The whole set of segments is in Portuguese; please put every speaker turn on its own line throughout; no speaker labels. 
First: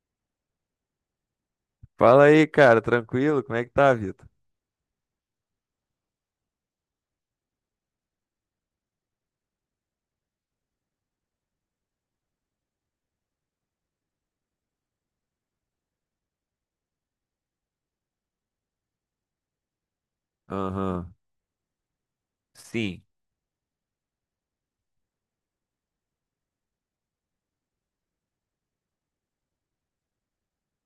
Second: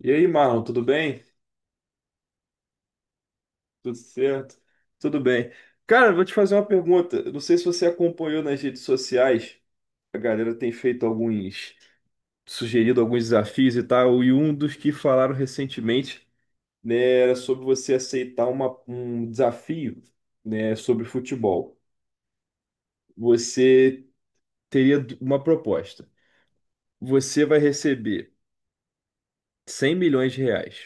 E aí, Marlon, tudo bem?
Fala aí, cara, tranquilo? Como é que tá,
Tudo
Vitor?
certo? Tudo bem. Cara, vou te fazer uma pergunta. Eu não sei se você acompanhou nas redes sociais. A galera tem feito alguns, sugerido alguns desafios e tal. E um dos que falaram recentemente, né, era sobre você aceitar um desafio, né, sobre
Aham,
futebol.
sim.
Você teria uma proposta. Você vai receber 100 milhões de reais,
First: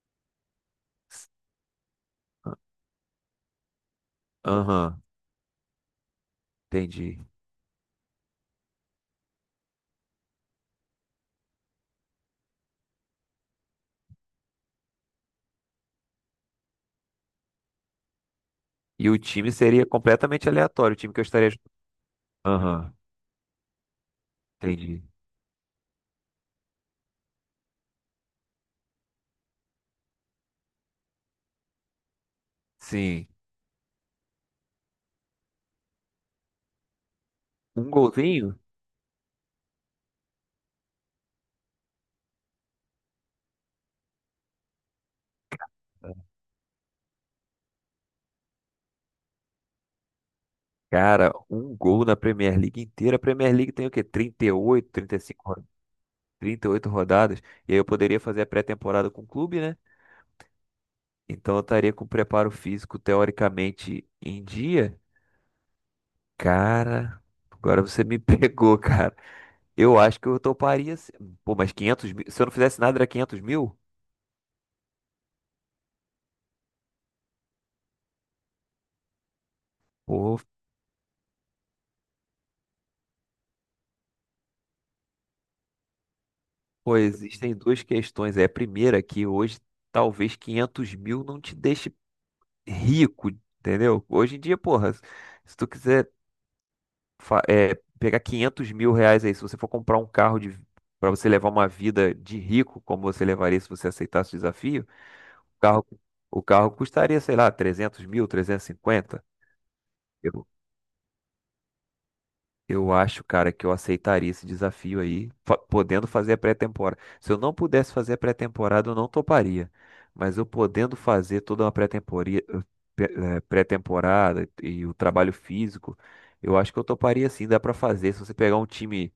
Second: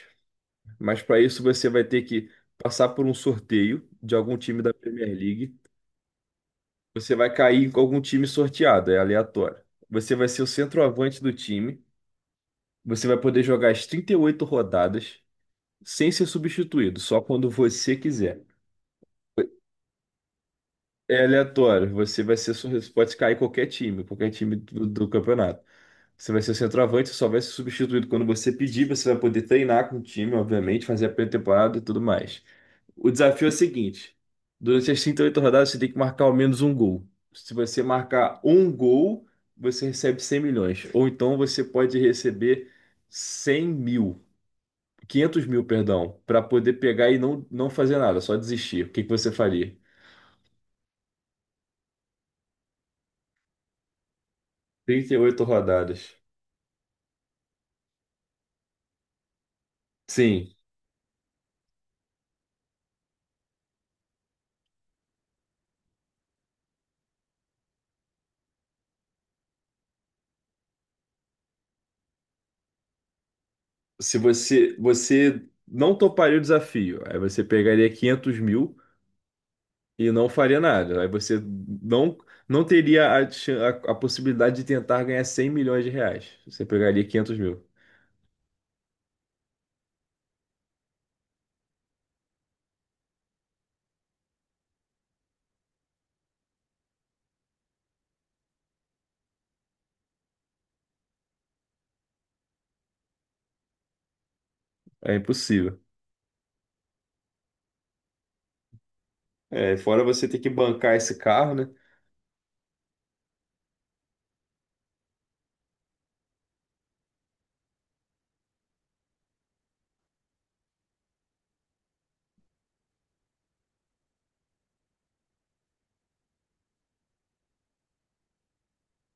mas para
S-
isso você vai ter que
a-
passar por um sorteio de algum time da
Aham,
Premier League. Você
entendi.
vai cair com algum time sorteado, é aleatório. Você vai ser o centroavante do time. Você vai poder jogar as 38 rodadas sem ser substituído, só quando você quiser.
E o time seria completamente aleatório, o time que eu
É
estaria.
aleatório. Você vai ser,
Aham,
pode cair qualquer time
entendi.
do campeonato. Você vai ser o centroavante, só vai ser substituído quando você pedir. Você vai poder treinar com o time, obviamente, fazer a pré-temporada e tudo mais. O
Sim.
desafio é o seguinte: durante as 38 rodadas, você tem que marcar ao menos um gol. Se você
Um
marcar
golzinho?
um gol, você recebe 100 milhões. Ou então você pode receber 100 mil, 500 mil, perdão, para poder pegar e não fazer nada, só desistir. O que que você faria?
Cara, um gol na Premier League inteira. A Premier League tem o quê? 38,
38
35,
rodadas.
38 rodadas. E aí eu poderia fazer a pré-temporada com o clube, né?
Sim,
Então eu estaria com o preparo físico teoricamente em dia. Cara, agora você me pegou, cara. Eu acho que eu toparia. Pô, mas 500 mil. Se eu não fizesse nada, era 500 mil?
se você não toparia o desafio, aí você pegaria 500 mil e não
Pô,
faria nada. Aí você não, não teria a possibilidade de tentar ganhar 100 milhões de reais. Você
pô,
pegaria 500
existem
mil.
duas questões. É a primeira, é que hoje talvez 500 mil não te deixe rico, entendeu? Hoje em dia, porra, se tu quiser pegar 500 mil reais aí, se você for comprar um carro de. Para você levar uma vida de rico, como você levaria se você aceitasse o desafio,
É
o
impossível.
carro, o carro custaria, sei lá, 300 mil, 350.
É, fora você ter que bancar esse carro, né?
Eu acho, cara, que eu aceitaria esse desafio aí, podendo fazer a pré-temporada. Se eu não pudesse fazer a pré-temporada, eu não toparia. Mas eu podendo fazer toda uma pe- pré-temporada e o trabalho físico, eu acho que eu toparia sim, dá pra fazer. Se você pegar um time,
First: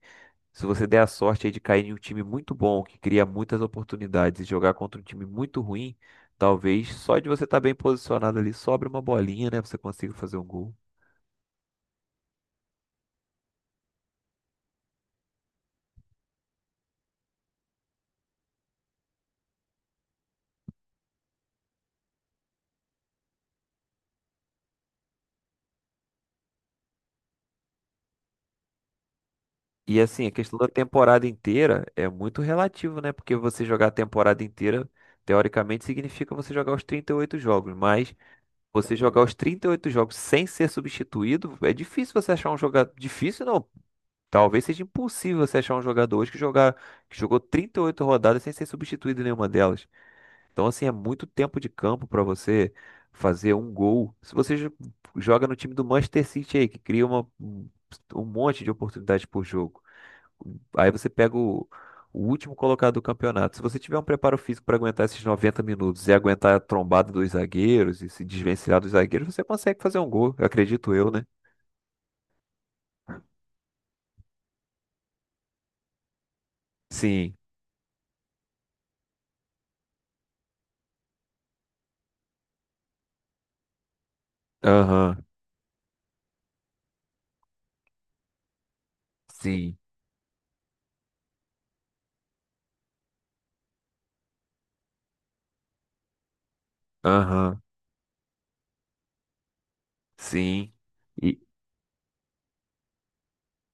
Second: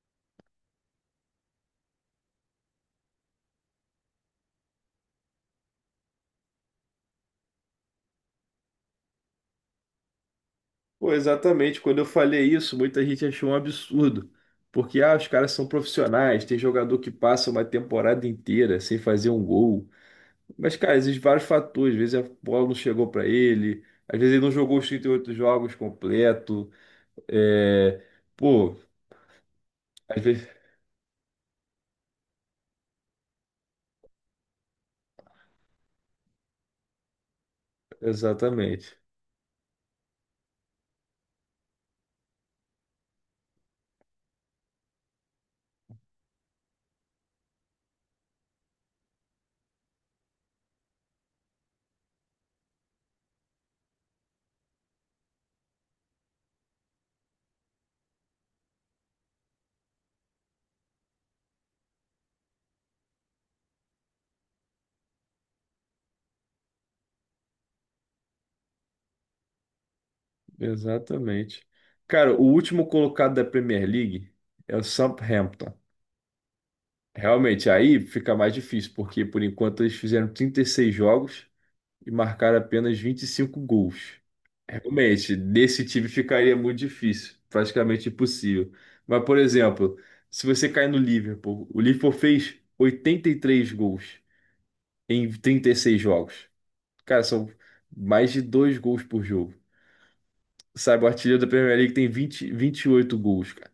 se você der a sorte aí de cair em um time muito bom, que cria muitas oportunidades, e jogar contra um time muito ruim, talvez só de você estar bem posicionado ali, sobre uma bolinha, né? Você consiga fazer um gol.
Pô, exatamente. Quando eu falei isso, muita gente achou um absurdo. Porque, ah, os caras são profissionais, tem jogador que passa uma temporada inteira sem fazer um gol. Mas, cara, existem vários fatores. Às vezes a bola não chegou para ele, às vezes ele não jogou os 38 jogos completo. É, pô,
E
às
assim, a
vezes.
questão da temporada inteira é muito relativo, né? Porque você jogar a temporada inteira, teoricamente, significa você jogar os 38 jogos. Mas
Exatamente,
você jogar os 38 jogos sem ser substituído, é difícil você achar um jogador. Difícil não. Talvez seja impossível você achar um jogador hoje que jogou 38 rodadas sem ser substituído em nenhuma delas. Então, assim, é muito tempo de campo para você fazer um gol. Se você joga no time do Manchester City aí, que cria uma... um um monte de oportunidades por jogo. Aí você pega o último colocado do campeonato. Se você tiver um preparo físico para aguentar esses 90 minutos e aguentar a trombada dos zagueiros e se desvencilhar dos zagueiros, você consegue fazer um gol, acredito eu, né?
exatamente. Cara, o último colocado da Premier League é o Southampton.
Sim.
Realmente, aí fica mais difícil, porque por enquanto eles fizeram 36 jogos e marcaram apenas 25 gols.
Aham.
Realmente, desse time ficaria muito difícil, praticamente impossível. Mas, por
Sim.
exemplo, se você cair no Liverpool, o Liverpool fez 83 gols em 36 jogos. Cara, são
Aham.
mais de dois gols por jogo.
Sim.
Sabe, o
E
artilheiro da Premier League tem vinte e oito gols, cara.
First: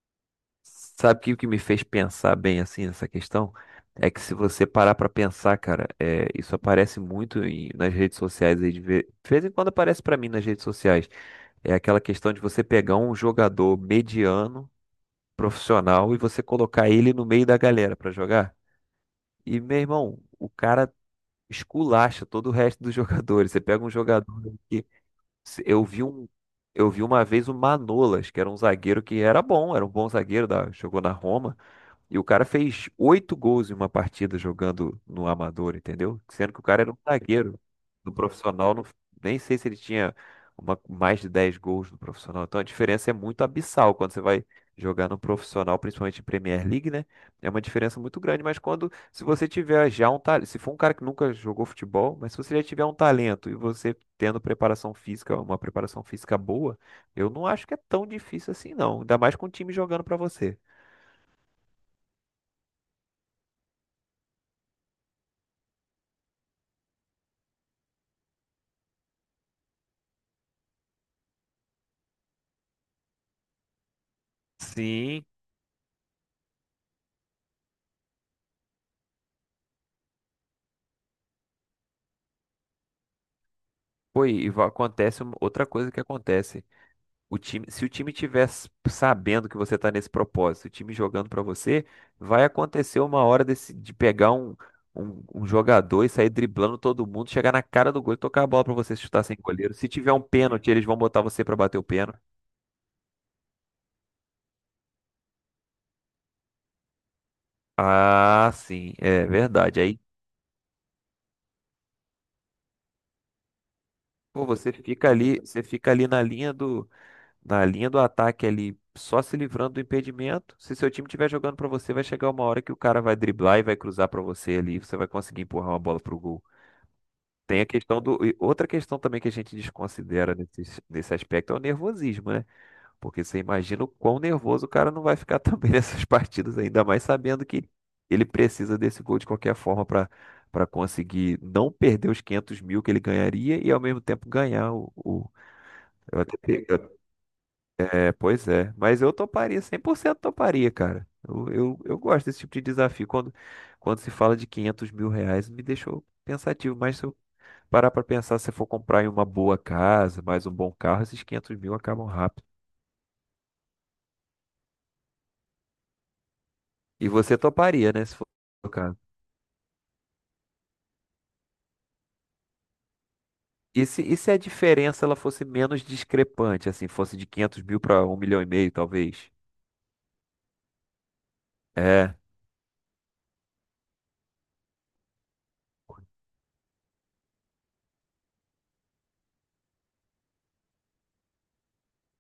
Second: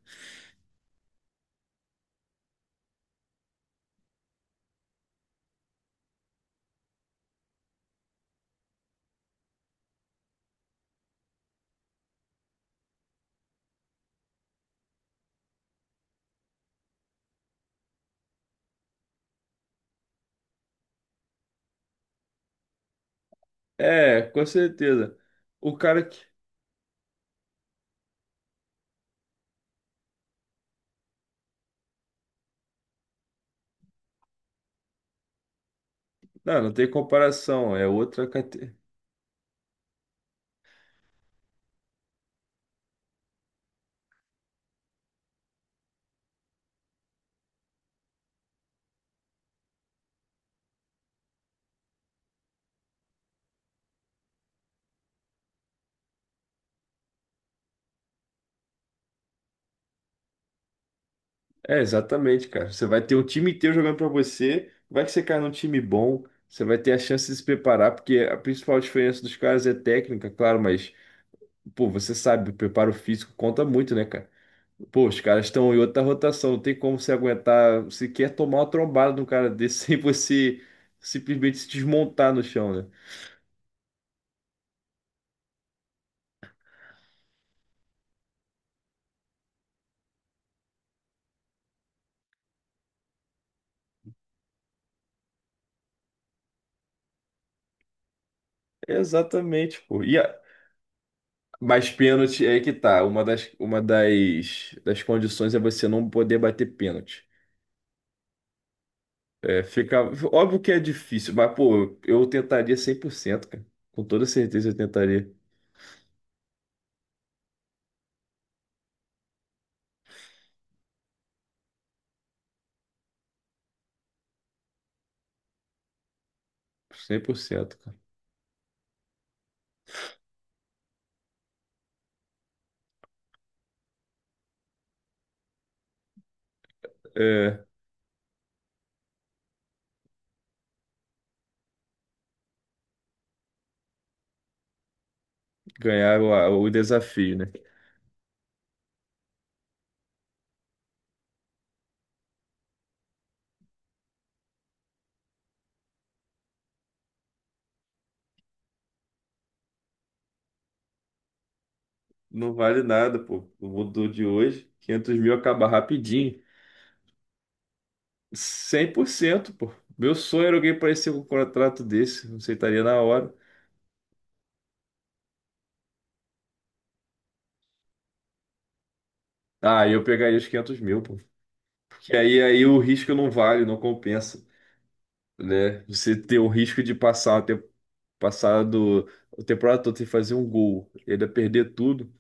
sabe que o que me fez pensar bem assim nessa questão? É que se você parar para pensar, cara, isso aparece muito nas redes sociais aí de ver, de vez em quando aparece para mim nas redes sociais. É aquela questão de você pegar um jogador mediano profissional e você colocar ele no meio da galera pra jogar. E, meu irmão, o cara esculacha todo o resto dos jogadores. Você pega um
É,
jogador
com
que
certeza. O
eu vi
cara que.
um eu vi uma vez o Manolas, que era um zagueiro que era bom, era um bom zagueiro da, jogou na Roma. E o cara fez 8 gols em uma partida jogando no amador, entendeu? Sendo que
Não,
o
não
cara
tem
era um zagueiro.
comparação. É
No
outra
profissional,
categoria.
nem sei se ele tinha mais de 10 gols no profissional. Então a diferença é muito abissal quando você vai jogar no profissional, principalmente em Premier League, né? É uma diferença muito grande. Mas quando, se você tiver já um talento, se for um cara que nunca jogou futebol, mas se você já tiver um talento e você tendo preparação física, uma preparação física boa, eu não acho que é tão difícil assim, não. Ainda mais com o time jogando pra você.
É, exatamente, cara. Você vai ter um time inteiro jogando pra você. Vai que você cai num time bom. Você vai ter a chance de se preparar, porque a principal diferença dos caras é técnica, claro, mas, pô, você sabe, o preparo físico conta muito, né, cara? Pô, os
Sim.
caras estão em outra rotação, não tem como você aguentar, você quer tomar uma trombada de um cara desse sem você simplesmente se desmontar no chão, né?
Acontece outra coisa que acontece. O time, se o time tiver sabendo que você está nesse propósito, o time jogando para você, vai acontecer uma hora desse, de pegar um jogador e sair driblando todo mundo, chegar na cara do gol e tocar a bola para você chutar sem goleiro.
Exatamente,
Se
pô.
tiver
E
um
a-
pênalti, eles vão botar você para bater o
Mas
pênalti.
pênalti é que tá. Uma das condições é você não poder bater pênalti.
Ah, sim, é
É,
verdade. Aí,
fica... Óbvio que é difícil, mas, pô, eu tentaria cem por cento, cara. Com toda
pô,
certeza eu tentaria
você fica ali na linha do ataque ali, só se livrando do impedimento. Se seu time estiver jogando pra você, vai chegar uma hora que o cara vai driblar e vai cruzar pra você ali, você vai conseguir empurrar uma bola pro gol.
cem por
Tem a
cento, cara.
questão do. E Outra questão também que a gente desconsidera nesse aspecto é o nervosismo, né? Porque você imagina o quão nervoso o cara não vai ficar também nessas partidas, ainda mais sabendo
É,
que ele precisa desse gol de qualquer forma pra para conseguir não perder os 500 mil que ele ganharia e ao mesmo tempo ganhar o.
ganhar
eu até, pe-
o desafio, né?
é, pois é. Mas eu toparia, 100% toparia, cara. Eu gosto desse tipo de desafio. Quando se fala de 500 mil reais, me deixou pensativo. Mas se eu parar pra pensar, se eu for comprar em uma boa casa, mais um bom carro, esses 500 mil acabam rápido.
Não vale nada, pô. O mundo de hoje, 500 mil acaba rapidinho.
E você toparia, né? Se for o
Cem
caso.
por cento, pô. Meu sonho era alguém parecer com um contrato desse. Aceitaria na hora.
E se a diferença ela fosse menos discrepante, assim, fosse de 500 mil para um milhão e meio, talvez?
Ah, eu pegaria os 500 mil, pô.
É.
Que aí o risco não vale, não compensa, né? Você ter o risco de passar, ter passado a temporada toda sem fazer um gol, e ainda perder tudo.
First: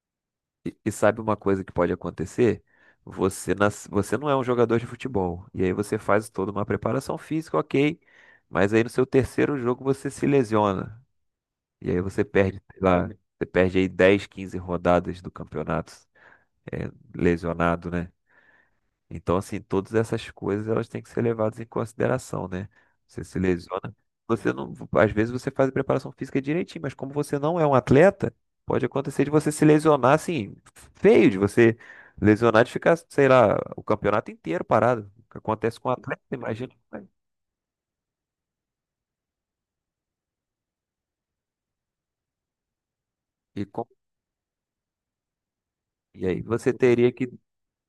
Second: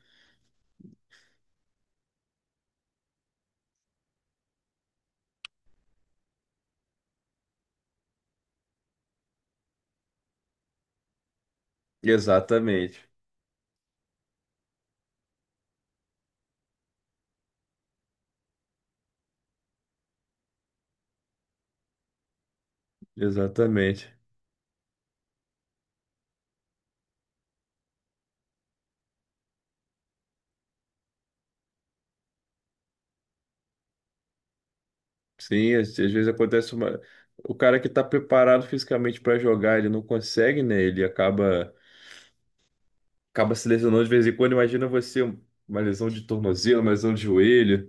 E sabe uma coisa que pode acontecer? Você não é um jogador de futebol. E aí você faz toda uma preparação física, ok. Mas aí no seu terceiro jogo você se lesiona. E aí você perde, sei
Exatamente,
lá, você perde aí 10, 15 rodadas do campeonato, lesionado, né? Então, assim, todas essas coisas elas têm que ser levadas em consideração, né? Você se lesiona.
exatamente.
Você não, às vezes você faz a preparação física direitinho, mas como você não é um atleta, pode acontecer de você se lesionar assim, feio, de você lesionar de ficar, sei lá, o campeonato inteiro parado. O que
Sim,
acontece com um
às
atleta,
vezes
imagina.
acontece uma...
Né?
O cara que tá preparado fisicamente para jogar, ele não consegue, né? Acaba
E,
se
com-
lesionando de vez em quando. Imagina você, uma lesão de
e aí você
tornozelo, uma lesão
teria
de
que
joelho.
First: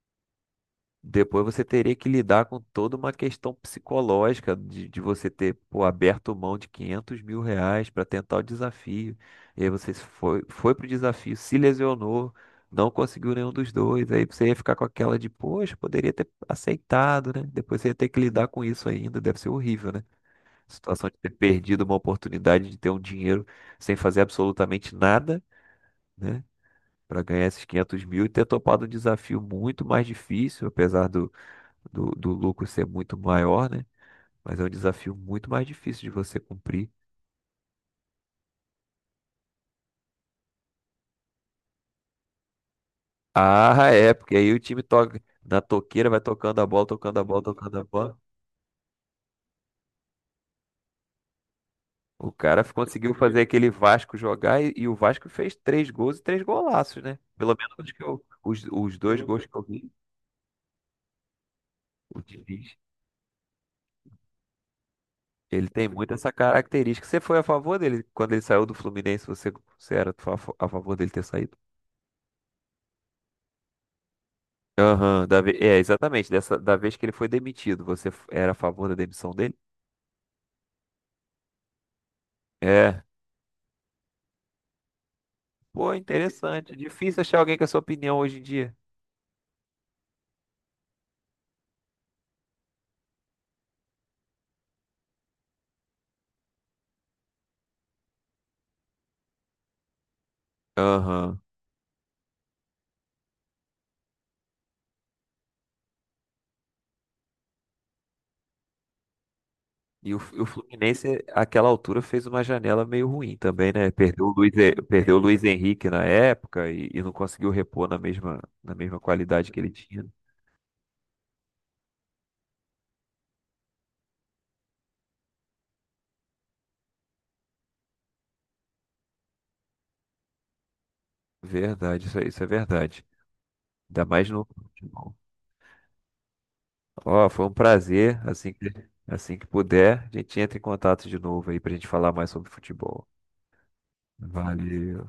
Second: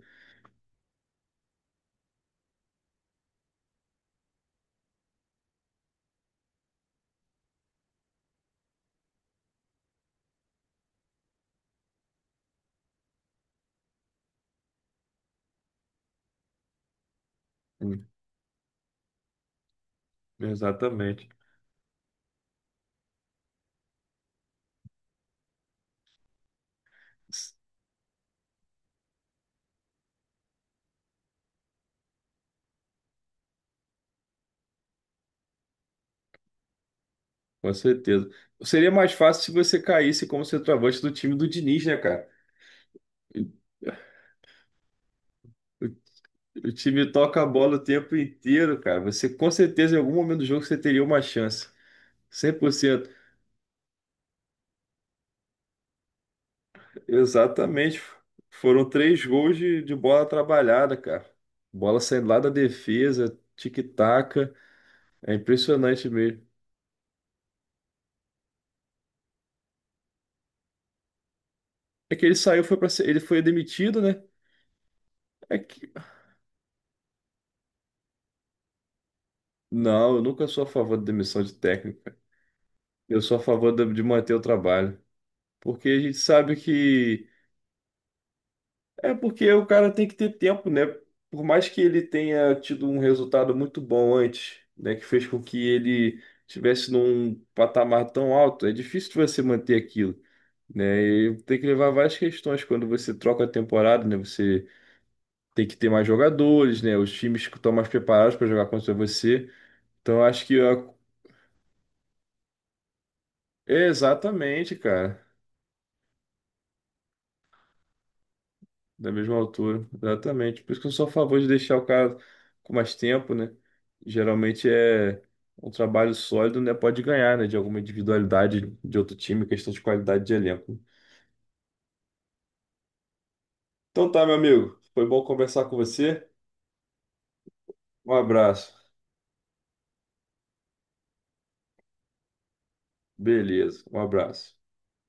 Depois você teria que lidar com toda uma questão psicológica de você ter, pô, aberto mão de 500 mil reais para tentar o desafio. E aí você foi pro desafio, se lesionou, não conseguiu nenhum dos dois. Aí você ia ficar com aquela de, poxa, poderia ter aceitado, né? Depois você ia
Hum,
ter que lidar com isso ainda. Deve ser horrível, né? Situação de
Exatamente.
ter perdido uma oportunidade de ter um dinheiro sem fazer absolutamente nada, né? Para ganhar esses 500 mil e ter topado um desafio muito mais difícil, apesar do lucro ser muito maior, né? Mas é um desafio muito mais difícil de você cumprir.
Com certeza. Seria mais fácil se você caísse como centroavante do time do Diniz, né, cara? O,
Ah, é, porque aí o time toca na toqueira, vai tocando a
o
bola,
time
tocando a
toca
bola,
a bola o
tocando a
tempo
bola.
inteiro, cara. Você com certeza em algum momento do jogo você teria uma chance.
O
Cem
cara
por cento.
conseguiu fazer aquele Vasco jogar e o Vasco fez 3 gols e três golaços, né? Pelo menos
Exatamente. Foram
os dois
três
gols que
gols
eu vi,
de bola trabalhada, cara. Bola
o
saindo lá da
Diniz,
defesa, tic-taca. É
ele tem
impressionante
muito essa
mesmo.
característica. Você foi a favor dele quando ele saiu do Fluminense? Você era a favor dele ter saído?
É que ele saiu, foi para ele foi demitido, né?
Aham,
É que...
exatamente. Da vez que ele foi demitido, você era a favor da demissão dele?
Não, eu nunca sou a favor da demissão de técnico.
É.
Eu sou a favor da- de manter o trabalho. Porque
Pô,
a gente sabe
interessante. Difícil
que
achar alguém com essa opinião hoje em dia.
é porque o cara tem que ter tempo, né? Por mais que ele tenha tido um resultado muito bom antes, né, que fez com que ele estivesse num patamar tão alto, é difícil você manter aquilo, né? E
Aham.
tem que levar várias questões quando você troca a temporada, né? Você tem que ter mais jogadores, né? Os times que estão mais preparados para jogar contra você.
E o,
Então
o
acho que a-
Fluminense, àquela altura, fez uma janela meio ruim também,
é
né? Perdeu
exatamente,
Perdeu o
cara.
Luiz Henrique na época e não conseguiu repor na mesma
Da mesma
qualidade que ele
altura,
tinha.
exatamente. Por isso que eu sou a favor de deixar o cara com mais tempo, né? Geralmente é um trabalho sólido, né? Pode ganhar, né? De alguma individualidade de outro time, questão de qualidade de elenco.
Verdade, isso é verdade. Ainda
Então tá,
mais
meu
no
amigo. Foi
futebol.
bom conversar com você.
Ó, foi um
Um
prazer.
abraço.
Assim que puder, a gente entra em contato de novo aí pra gente falar mais sobre futebol.
Beleza, um abraço.
Valeu.